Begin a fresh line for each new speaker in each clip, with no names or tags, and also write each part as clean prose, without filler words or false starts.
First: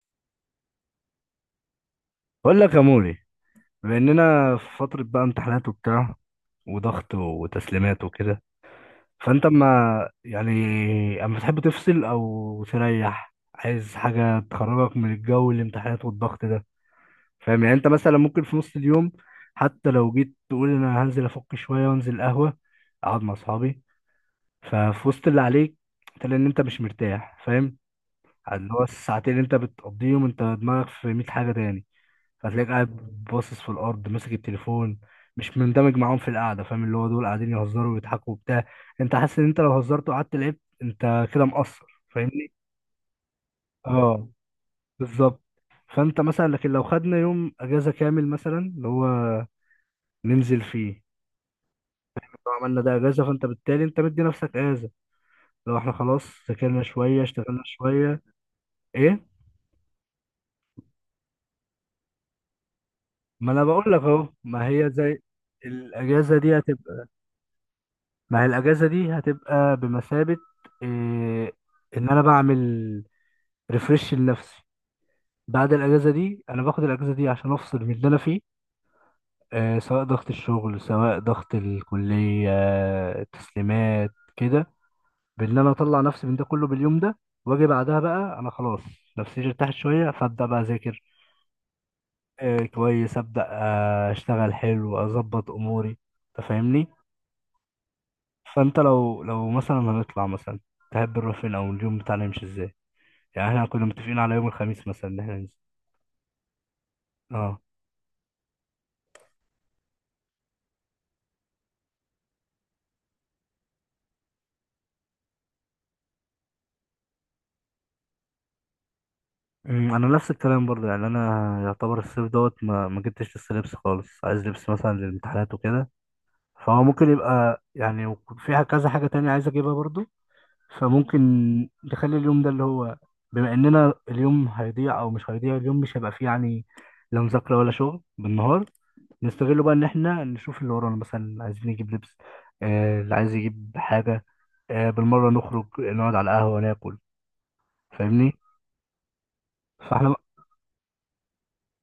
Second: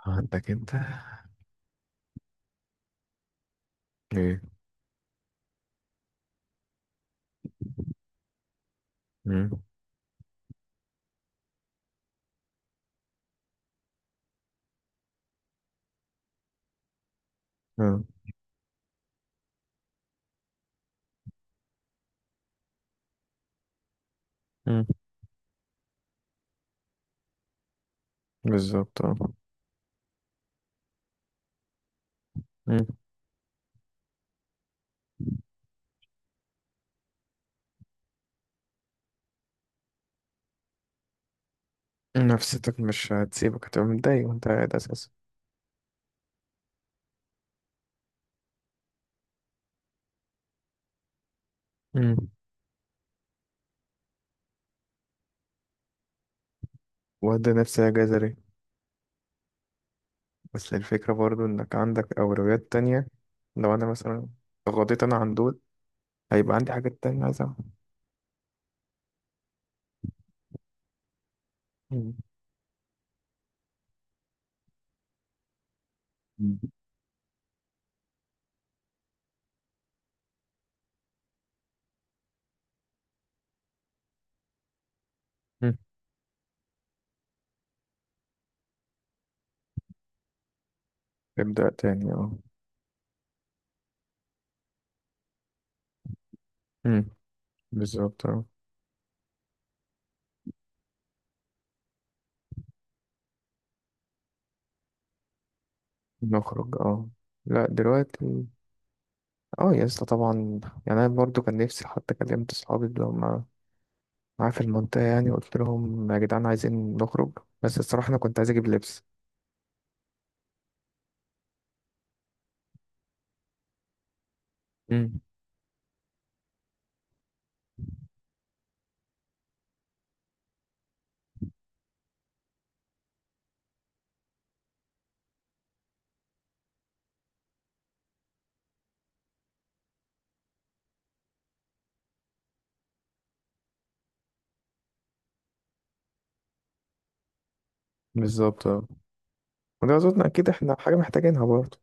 عندك انت
بقول لك يا موري، بما
ايه.
اننا في فترة بقى امتحانات وبتاع وضغط وتسليمات وكده، فانت
مم.
يعني اما تحب تفصل او تريح، عايز حاجة تخرجك من الجو الامتحانات والضغط ده، فاهم؟ يعني انت
اه.
مثلا ممكن في نص اليوم حتى لو جيت تقول انا هنزل افك شوية وانزل قهوة اقعد مع اصحابي،
مم.
ففي وسط اللي عليك تلاقي ان انت مش مرتاح، فاهم؟ اللي هو
بالظبط اه.
الساعتين اللي انت بتقضيهم انت دماغك في 100 حاجة تاني، فتلاقيك
مم.
قاعد باصص في الارض ماسك التليفون، مش مندمج معاهم في القعده، فاهم؟ اللي هو دول قاعدين يهزروا ويضحكوا وبتاع، انت حاسس ان انت لو هزرت وقعدت لعبت انت كده مقصر، فاهمني؟
نفسيتك مش هتسيبك، هتبقى
اه،
متضايق وانت قاعد اساسا.
بالظبط. فانت مثلا، لكن لو خدنا يوم اجازه كامل مثلا، اللي هو ننزل فيه،
مم.
لو عملنا ده اجازه فانت بالتالي انت مدي نفسك اجازه. لو احنا خلاص ذاكرنا شويه
وده
اشتغلنا
نفسي اجازة
شويه.
ليه.
ايه،
بس الفكرة برضو انك عندك اولويات تانية.
ما انا
لو
بقول
انا
لك اهو،
مثلا
ما هي
غضيت انا
زي
عن دول،
الاجازه
هيبقى
دي
عندي
هتبقى،
حاجات تانية عايز اعملها.
ما هي الاجازه دي هتبقى بمثابه إيه، ان
مم.
انا بعمل ريفرش لنفسي. بعد الاجازه دي
مم.
انا باخد الاجازه دي عشان افصل من اللي انا فيه، إيه، سواء ضغط الشغل سواء ضغط الكليه التسليمات كده، بان انا
مم.
اطلع نفسي من ده كله باليوم ده. واجي بعدها بقى انا خلاص نفسيتي ارتاحت شويه فابدا بقى اذاكر،
ابدأ تاني اه.
إيه، كويس، ابدا، اشتغل حلو اظبط اموري، تفهمني؟
مم. بالظبط اه.
فانت لو مثلا هنطلع مثلا، تحب نروح فين، او اليوم بتاعنا يمشي ازاي؟ يعني احنا كنا متفقين على يوم الخميس مثلا ان احنا ننزل،
نخرج اه.
اه.
لا دلوقتي. اه يا اسطى طبعا. يعني انا برضو كان نفسي، حتى كلمت اصحابي اللي هم معاه في المنطقة، يعني قلت لهم يا جدعان عايزين نخرج. بس الصراحة أنا كنت عايز أجيب لبس.
أمم، مم. انا نفس الكلام برضه، يعني انا يعتبر الصيف دوت، ما جبتش لسه لبس خالص، عايز لبس مثلا
امم.
للامتحانات وكده، فهو ممكن يبقى يعني فيها كذا حاجة تانية عايز اجيبها برضه. فممكن نخلي اليوم ده اللي هو، بما اننا اليوم هيضيع او مش هيضيع، اليوم مش هيبقى فيه يعني لا مذاكرة ولا شغل بالنهار، نستغله بقى ان احنا نشوف اللي ورانا، مثلا عايزين نجيب لبس، اللي عايز يجيب حاجة، بالمرة نخرج نقعد على القهوة ناكل، فاهمني؟
بالظبط اه. وده
فاحنا،
أظن أكيد إحنا حاجة محتاجينها برضه.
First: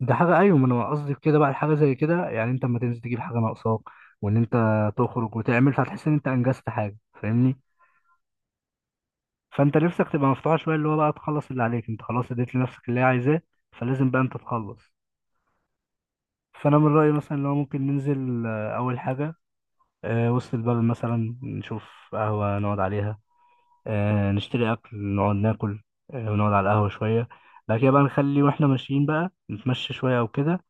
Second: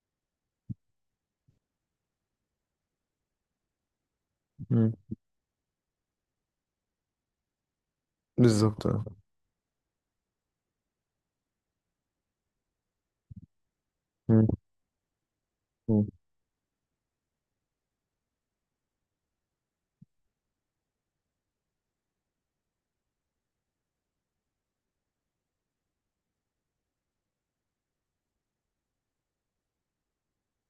ده حاجه، ايوه، ما انا قصدي في كده بقى، الحاجه زي كده يعني انت اما تنزل تجيب حاجه ناقصاك وان انت
امم.
تخرج وتعمل، فهتحس ان انت انجزت حاجه، فاهمني؟
بالظبط اه.
فانت نفسك تبقى مفتوحه شويه، اللي هو بقى تخلص اللي عليك، انت خلاص اديت لنفسك اللي هي عايزاه، فلازم بقى انت
مم.
تخلص.
مم.
فانا من رايي مثلا اللي هو ممكن ننزل، اول حاجه وسط البلد مثلا، نشوف قهوه نقعد عليها، نشتري اكل نقعد ناكل، ونقعد على القهوه شويه، بعد كده بقى نخلي، واحنا ماشيين بقى نتمشى شويه او كده،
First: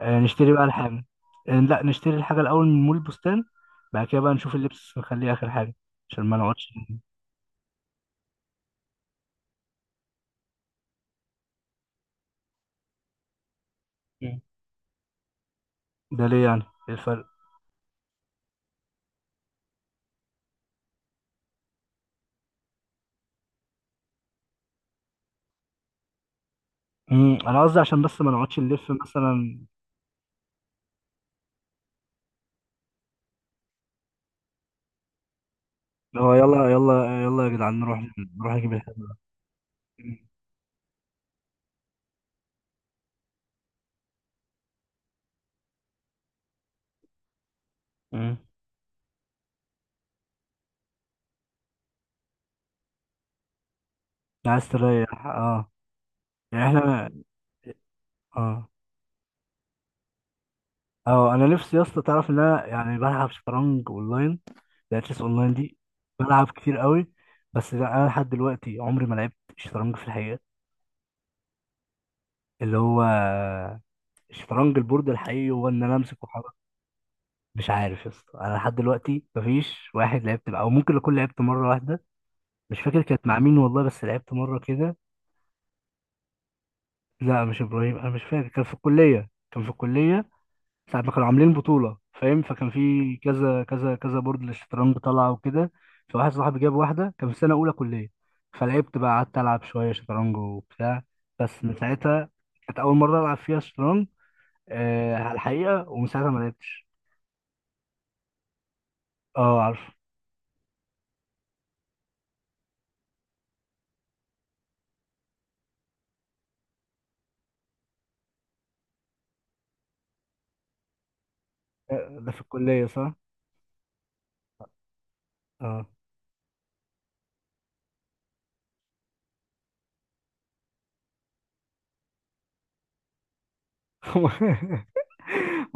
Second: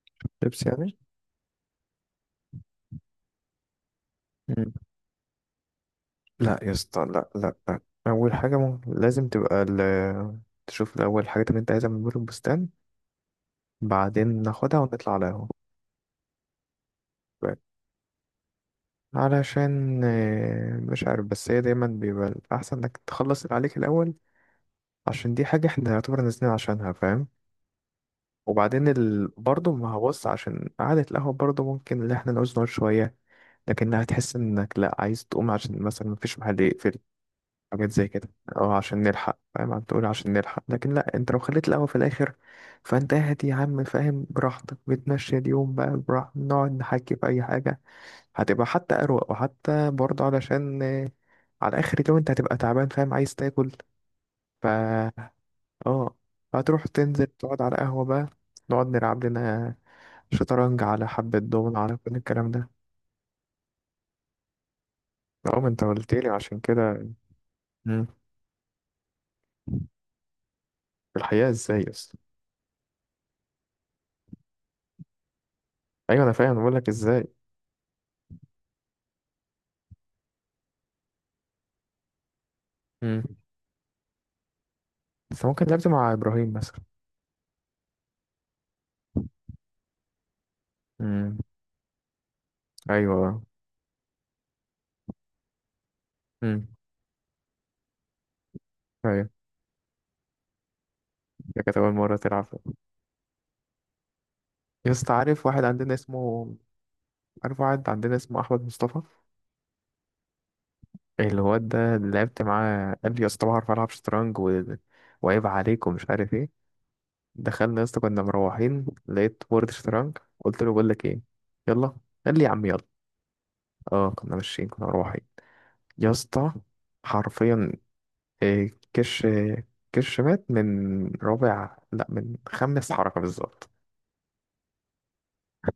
نشتري بقى
لبس يعني.
الحاجة، لا، نشتري الحاجة الأول من مول البستان، بعد كده بقى نشوف
امم.
اللبس نخليه آخر حاجة عشان ما
لا يا
نقعدش.
اسطى، لا لا لا. أول حاجة ممكن لازم تبقى تشوف الأول الحاجات اللي أنت عايزها من بور البستان، بعدين
مم.
ناخدها ونطلع على القهوة.
ده ليه يعني؟ إيه الفرق؟
علشان مش عارف، بس هي دايما بيبقى الأحسن إنك تخلص اللي عليك الأول. عشان دي حاجة إحنا يعتبر نازلين عشانها، فاهم.
أنا قصدي عشان بس ما نقعدش
وبعدين
نلف مثلا.
برضه ما هبص، عشان قعدة القهوة برضه ممكن اللي احنا نعوز نقعد شوية. لكن هتحس انك لا عايز تقوم، عشان مثلا
هو
مفيش محل
يلا
يقفل.
يلا يلا يا جدعان
حاجات
نروح،
زي كده.
نروح
او
نجيب الحاجة.
عشان نلحق، فاهم؟ عم تقول
مم.
عشان نلحق، لكن لا، انت لو خليت القهوة في الاخر، فانت قاعد يا عم، فاهم، براحتك، بتمشي اليوم بقى براحتك، نقعد نحكي في اي حاجة.
مم.
هتبقى حتى اروق، وحتى برضه علشان على اخر اليوم انت هتبقى تعبان، فاهم، عايز تاكل. ف
عايز تريح، اه.
اه،
يعني
هتروح
احنا،
تنزل تقعد على قهوة بقى،
اه،
نقعد نلعب لنا شطرنج، على
اه،
حبة
انا نفسي
دومنة،
يا
على
اسطى
كل
تعرف ان
الكلام
انا
ده.
يعني بلعب شطرنج اونلاين، لاتلس اونلاين
اه ما
دي،
انت قلت لي
بلعب
عشان
كتير
كده.
قوي، بس لا،
مم.
انا لحد دلوقتي عمري ما لعبت شطرنج في الحقيقة.
في الحقيقة ازاي اصلا؟
اللي هو الشطرنج البورد الحقيقي، هو ان انا امسك
ايوه انا
واحرك.
فاهم، بقول لك ازاي.
مش عارف يا اسطى، انا لحد دلوقتي مفيش واحد لعبت معاه، او ممكن اكون لعبت مره واحده. مش فاكر
مم.
كانت مع مين والله، بس لعبت مره كده.
بس ممكن لعبت مع ابراهيم مثلا.
لا مش ابراهيم، انا مش فاكر، كان في الكليه ساعه ما كانوا
مم.
عاملين بطوله، فاهم؟ فكان في
ايوه.
كذا كذا كذا بورد للشطرنج طالعه وكده، فواحد صاحبي
مم.
جاب واحده، كان في سنه اولى كليه، فلعبت بقى،
ايوه.
قعدت العب شويه شطرنج وبتاع. بس
ده
من
كانت اول مرة
ساعتها،
تلعب؟
كانت اول مره العب فيها شطرنج
يا اسطى
على
عارف واحد
الحقيقه،
عندنا
ومن ساعتها ما
اسمه،
لعبتش.
عارف واحد عندنا اسمه احمد مصطفى.
اه، عارف.
الواد ده اللي لعبت معاه، قال لي يا اسطى بعرف العب شطرنج وعيب عليك ومش عارف ايه. دخلنا يا اسطى كنا مروحين، لقيت بورد شطرنج، قلت له بقول لك ايه، يلا.
ده
قال
في
لي يا عم يلا.
الكلية، صح؟
اه كنا ماشيين كنا روحي.
اه.
يا اسطى، حرفيا، كش، كش مات من رابع، لا، من خامس حركة بالظبط.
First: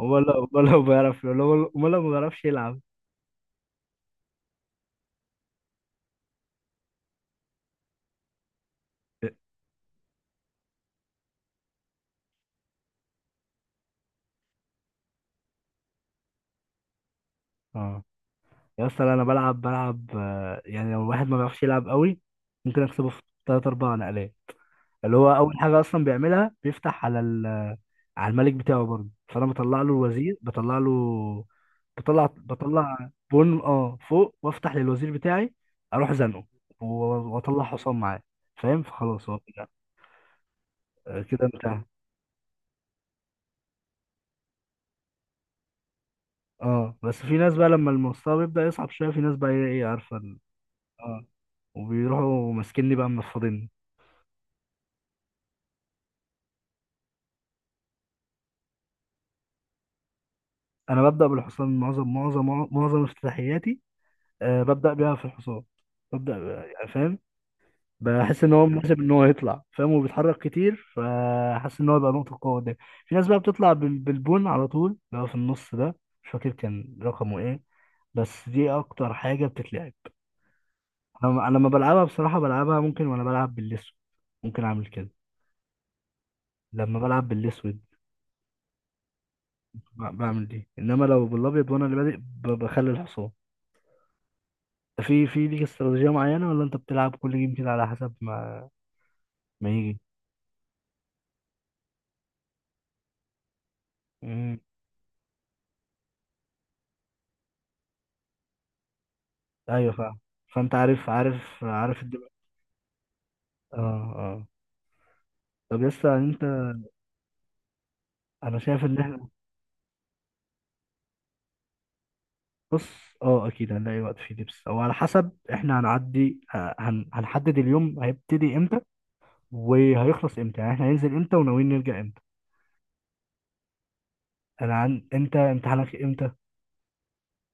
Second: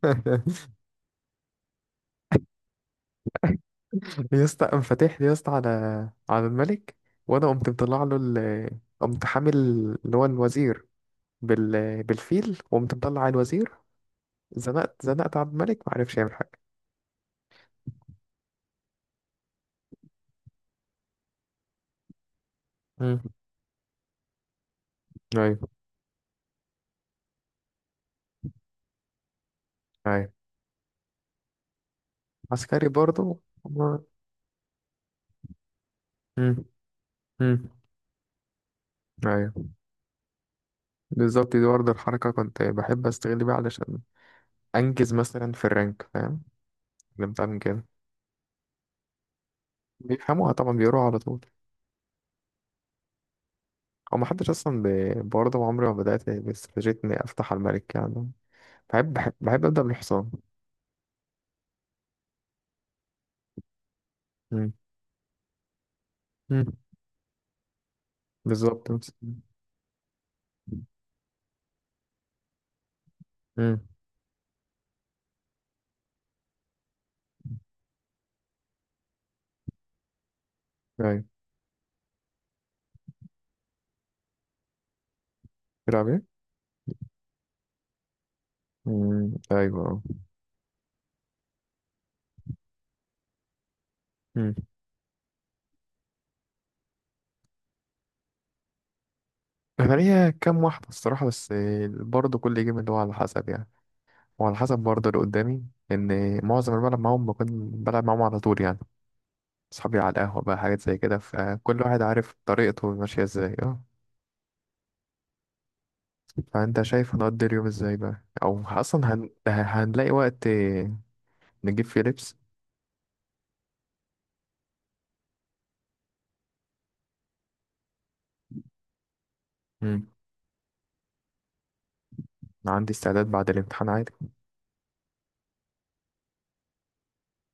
امال لو، امال لو بيعرف، امال لو ما بيعرفش يلعب.
يا اسطى قام فاتح لي يا اسطى على الملك. وانا قمت مطلع له قمت حامل اللي هو الوزير، بالفيل، وقمت مطلع على الوزير، زنقت على الملك، ما عرفش يعمل حاجة.
اه يا اسطى، لا، انا بلعب يعني لو الواحد ما بيعرفش يلعب قوي ممكن اكسبه
امم.
في تلات اربع نقلات، اللي هو اول
ايوه.
حاجة اصلا بيعملها بيفتح على على الملك بتاعه برضه، فانا بطلع له
ايوه
الوزير، بطلع له، بطلع
عسكري
بطلع
برضه.
بون فوق، وافتح للوزير بتاعي، اروح زنقه
امم.
و- واطلع
امم.
حصان معاه، فاهم؟ فخلاص هو
ايوه
كده، كده
بالظبط، دي
انت.
برضه الحركة كنت بحب استغل بيها علشان انجز مثلا في الرانك، فاهم.
اه، بس
اللي
في
بتاع
ناس
من
بقى
كده
لما المستوى بيبدأ يصعب شوية، في ناس بقى ايه عارفة
بيفهموها طبعا، بيقروها على
اه،
طول.
وبيروحوا ماسكيني بقى منفضيني.
هو محدش اصلا برضه عمري ما بدات باستراتيجيه اني افتح على الملك يعني. بحب ابدا بالحصان.
انا ببدأ بالحصان، معظم افتتاحياتي، آه
مم.
ببدأ بيها في الحصان، ببدأ
مم.
يعني فاهم؟ بحس ان هو
بالظبط.
مناسب ان هو يطلع، فاهم؟ وبيتحرك كتير فحاسس ان هو يبقى نقطة قوة قدام. في ناس بقى بتطلع
امم.
بالبون على طول، اللي هو في النص ده، مش فاكر كان رقمه ايه، بس دي اكتر حاجة بتتلعب.
ايوه.
انا لما بلعبها بصراحة بلعبها ممكن، وانا بلعب باللسو ممكن اعمل كده،
بتلعب ايه؟
لما بلعب بالاسود
مم. ايوه اه.
بعمل دي، انما لو بالابيض، وانا اللي بادئ بخلي الحصان.
مم.
في ليك استراتيجيه معينه، ولا انت بتلعب كل جيم كده على حسب ما
انا
يجي؟
ليا كام واحده الصراحه، بس برضه كل جيم اللي هو على حسب يعني، وعلى
امم.
حسب برضه اللي قدامي. ان معظم اللي بلعب معاهم بكون بلعب معاهم على طول يعني
ايوه،
اصحابي على
فاهم.
القهوه بقى،
فانت
حاجات زي
عارف،
كده،
عارف
فكل
عارف
واحد
الدماغ.
عارف طريقته ماشيه ازاي
اه،
اه.
اه، طب لسه انت،
فانت شايف هنقضي اليوم ازاي بقى؟
انا
او
شايف ان
اصلا
احنا،
هنلاقي وقت نجيب فيه لبس؟
بص، اه اكيد هنلاقي وقت فيه دبس، او على حسب احنا هنعدي هنحدد اليوم هيبتدي امتى
مم.
وهيخلص امتى، يعني احنا هننزل امتى وناويين نرجع امتى.
أنا عندي استعداد بعد الامتحان عادي.
انا عن انت، امتحانك امتى؟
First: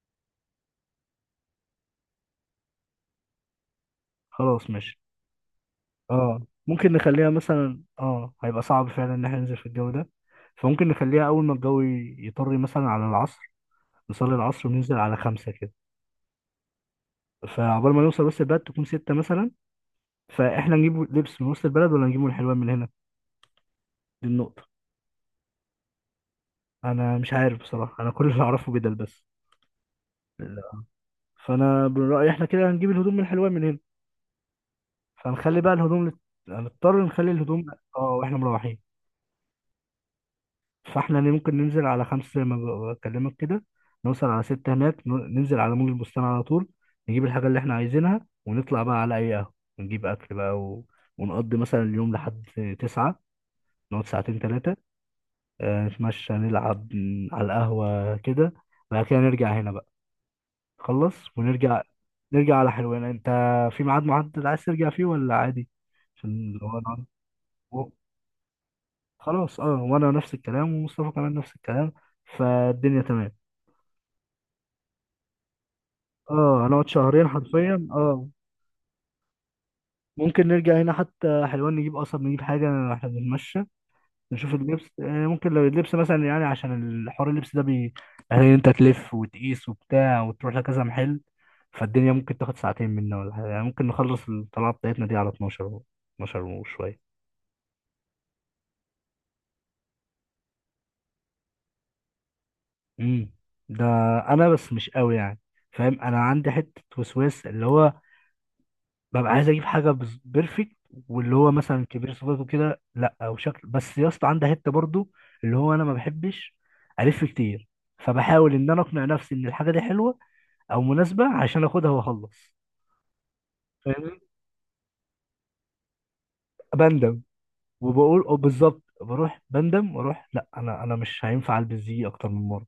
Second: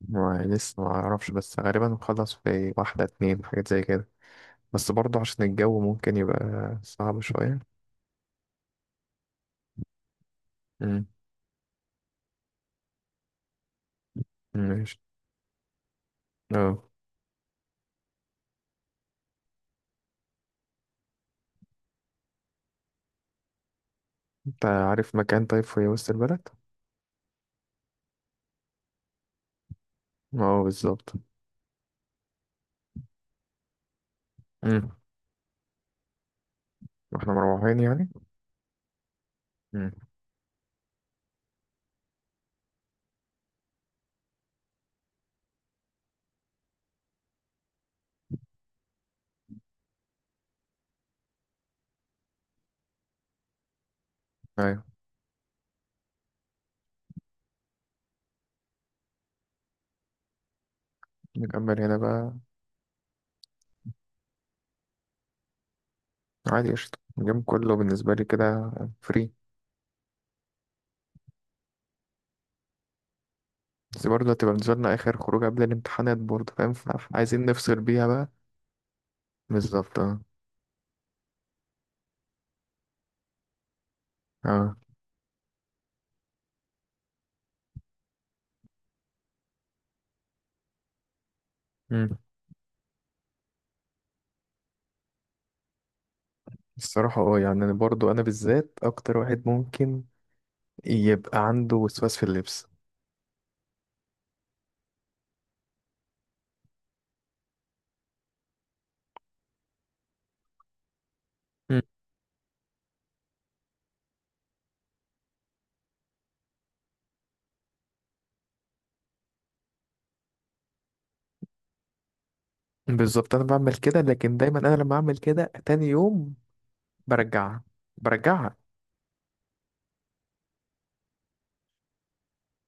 ما لسه ما اعرفش، بس غالبا نخلص في واحدة اتنين، حاجات زي كده.
خلاص
بس
ماشي،
برضه عشان الجو ممكن
اه،
يبقى
ممكن
صعب
نخليها
شوية.
مثلا، اه هيبقى صعب فعلا ان احنا ننزل في الجو ده، فممكن
مم.
نخليها اول ما الجو يطري مثلا على العصر، نصلي العصر وننزل
ماشي
على خمسة كده،
اه.
فعقبال ما نوصل وسط البلد تكون ستة مثلا. فاحنا نجيب لبس من وسط البلد، ولا نجيبه من الحلوان من هنا؟ دي النقطة.
انت عارف مكان طيب في وسط البلد؟
انا مش عارف بصراحة، انا كل اللي اعرفه بدل بس.
اه
لا.
بالظبط.
فانا من رأيي احنا كده هنجيب الهدوم من الحلوان من هنا،
مم.
فنخلي بقى الهدوم هنضطر نخلي
واحنا
الهدوم،
مروحين
اه،
يعني.
واحنا مروحين.
مم.
فاحنا ممكن ننزل على خمسة زي ما بكلمك كده، نوصل على ستة هناك، ننزل على مول البستان على طول، نجيب الحاجة اللي احنا عايزينها، ونطلع بقى على أي قهوة، ونجيب أكل بقى، و... ونقضي مثلا اليوم لحد تسعة، نقعد ساعتين تلاتة،
ايوه.
نتمشى نلعب على القهوة كده، بعد كده نرجع هنا بقى، خلص
نكمل
ونرجع،
هنا بقى.
نرجع على حلوان. انت في ميعاد محدد عايز ترجع فيه ولا عادي؟ عشان
عادي،
لو
قشطة،
انا
اليوم كله
و-
بالنسبة لي كده فري.
خلاص، اه، وانا نفس الكلام، ومصطفى كمان نفس الكلام، فالدنيا تمام.
بس برضه هتبقى بالنسبة لنا آخر خروج قبل الامتحانات برضه،
اه،
فاهم،
هنقعد شهرين
فعايزين نفصل
حرفيا،
بيها
اه.
بقى. بالظبط اه.
ممكن نرجع هنا حتى حلوان، نجيب قصب، نجيب حاجة، احنا بنتمشى، نشوف
اه.
اللبس، ممكن لو اللبس مثلا يعني، عشان الحوار اللبس ده بي، يعني انت تلف وتقيس وبتاع وتروح لكذا محل، فالدنيا
مم.
ممكن تاخد ساعتين منا ولا حاجة، يعني ممكن نخلص الطلعة بتاعتنا دي على 12 12 وشوية.
الصراحة اه يعني أنا برضه أنا بالذات أكتر واحد ممكن يبقى عنده وسواس في اللبس.
امم. ده انا بس مش قوي يعني، فاهم؟ انا عندي حتة وسواس، اللي هو ببقى عايز اجيب حاجه بيرفكت، واللي هو
مم.
مثلا كبير صفاته كده، لا، او شكل، بس يا اسطى عندها حته برضو، اللي هو انا ما بحبش الف كتير، فبحاول ان انا اقنع نفسي ان الحاجه دي حلوه او مناسبه عشان اخدها واخلص،
بالظبط أنا بعمل كده،
فاهمني؟
لكن دايما أنا لما أعمل كده تاني يوم
بندم،
برجعها.
وبقول، او
برجعها.
بالظبط بروح بندم واروح، لا انا مش هينفع البس دي اكتر من مره،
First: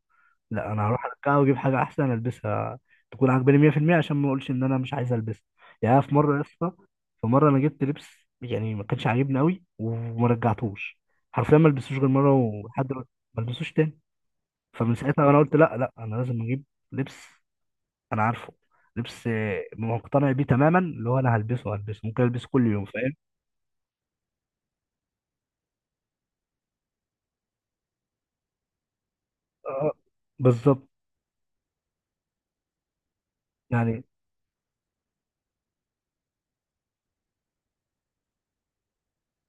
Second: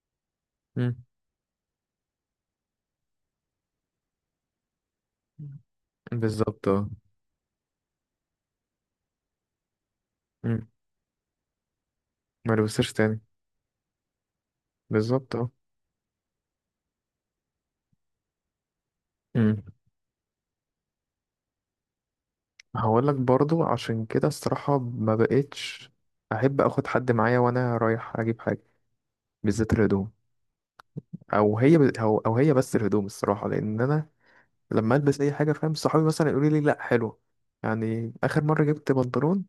لا انا هروح
مم.
ارجعها واجيب حاجه احسن البسها، تكون عاجباني 100% عشان ما اقولش ان انا مش عايز البسها. يعني أنا في مره يا
بالظبط
اسطى،
اه.
في مره انا جبت لبس، يعني ما كانش عاجبني قوي، وما
مم.
رجعتوش، حرفيا ما لبسوش غير مره،
ما
ولحد
لبسش
دلوقتي
تاني.
ما لبسوش تاني. فمن ساعتها
بالظبط
انا
اه.
قلت، لا لا، انا لازم اجيب لبس انا عارفه، لبس
مم.
مقتنع بيه تماما، اللي هو انا هلبسه ممكن البسه كل يوم،
هقول
فاهم؟
لك برضو عشان كده الصراحة ما بقتش أحب أخد حد معايا وأنا رايح أجيب حاجة، بالذات
اه،
الهدوم.
بالظبط.
او هي بس الهدوم الصراحه، لان
يعني
انا لما البس اي حاجه، فاهم، صحابي مثلا يقولوا لي لا حلو. يعني اخر مره جبت بنطلون،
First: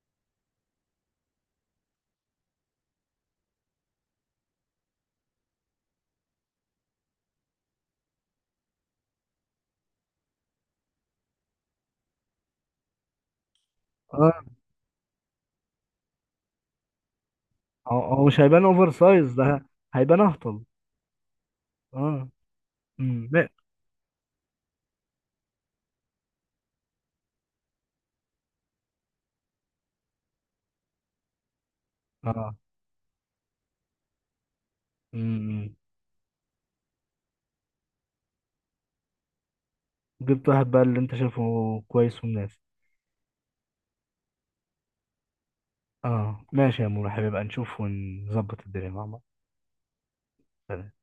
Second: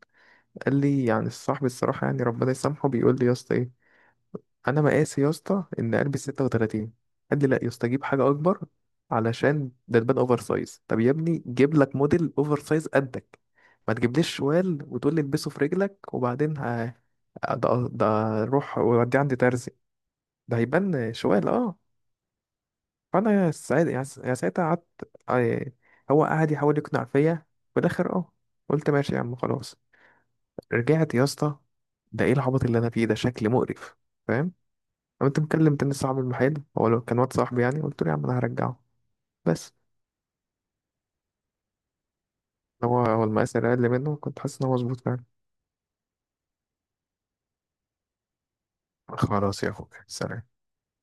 قال لي، يعني الصاحب الصراحه يعني ربنا يسامحه، بيقول لي يا اسطى ايه، انا مقاسي يا اسطى ان البس 36، قال لي لا يا اسطى جيب حاجه اكبر علشان ده تبان اوفر سايز. طب يا ابني جيب لك موديل اوفر سايز قدك، ما تجيبليش
اه،
شوال وتقول لي البسه في رجلك، وبعدين ده
هو
ده
هو مش هيبان
روح
اوفر
ودي
سايز
عندي
ده،
ترزي،
هيبان
ده
اهطل.
هيبان شوال اه.
اه، امم، لا.
فانا ساعتها قعدت، يعني، هو قعد يحاول يقنع فيا، في الاخر اه قلت ماشي يا عم خلاص. رجعت يا اسطى، ده ايه
آه.
العبط اللي انا فيه، ده شكل مقرف، فاهم. قمت
امم.
مكلم تاني صاحب المحل، هو لو كان واد صاحبي، يعني قلت له يا عم انا هرجعه، بس
جبت واحد بقى اللي انت شايفه كويس ومناسب.
هو المقاس اللي اقل منه كنت حاسس ان هو مظبوط فعلا.
اه، ماشي يا مورو حبيبي، بقى نشوف ونظبط الدنيا مع بعض.
خلاص يا اخوك، سلام.
سلام.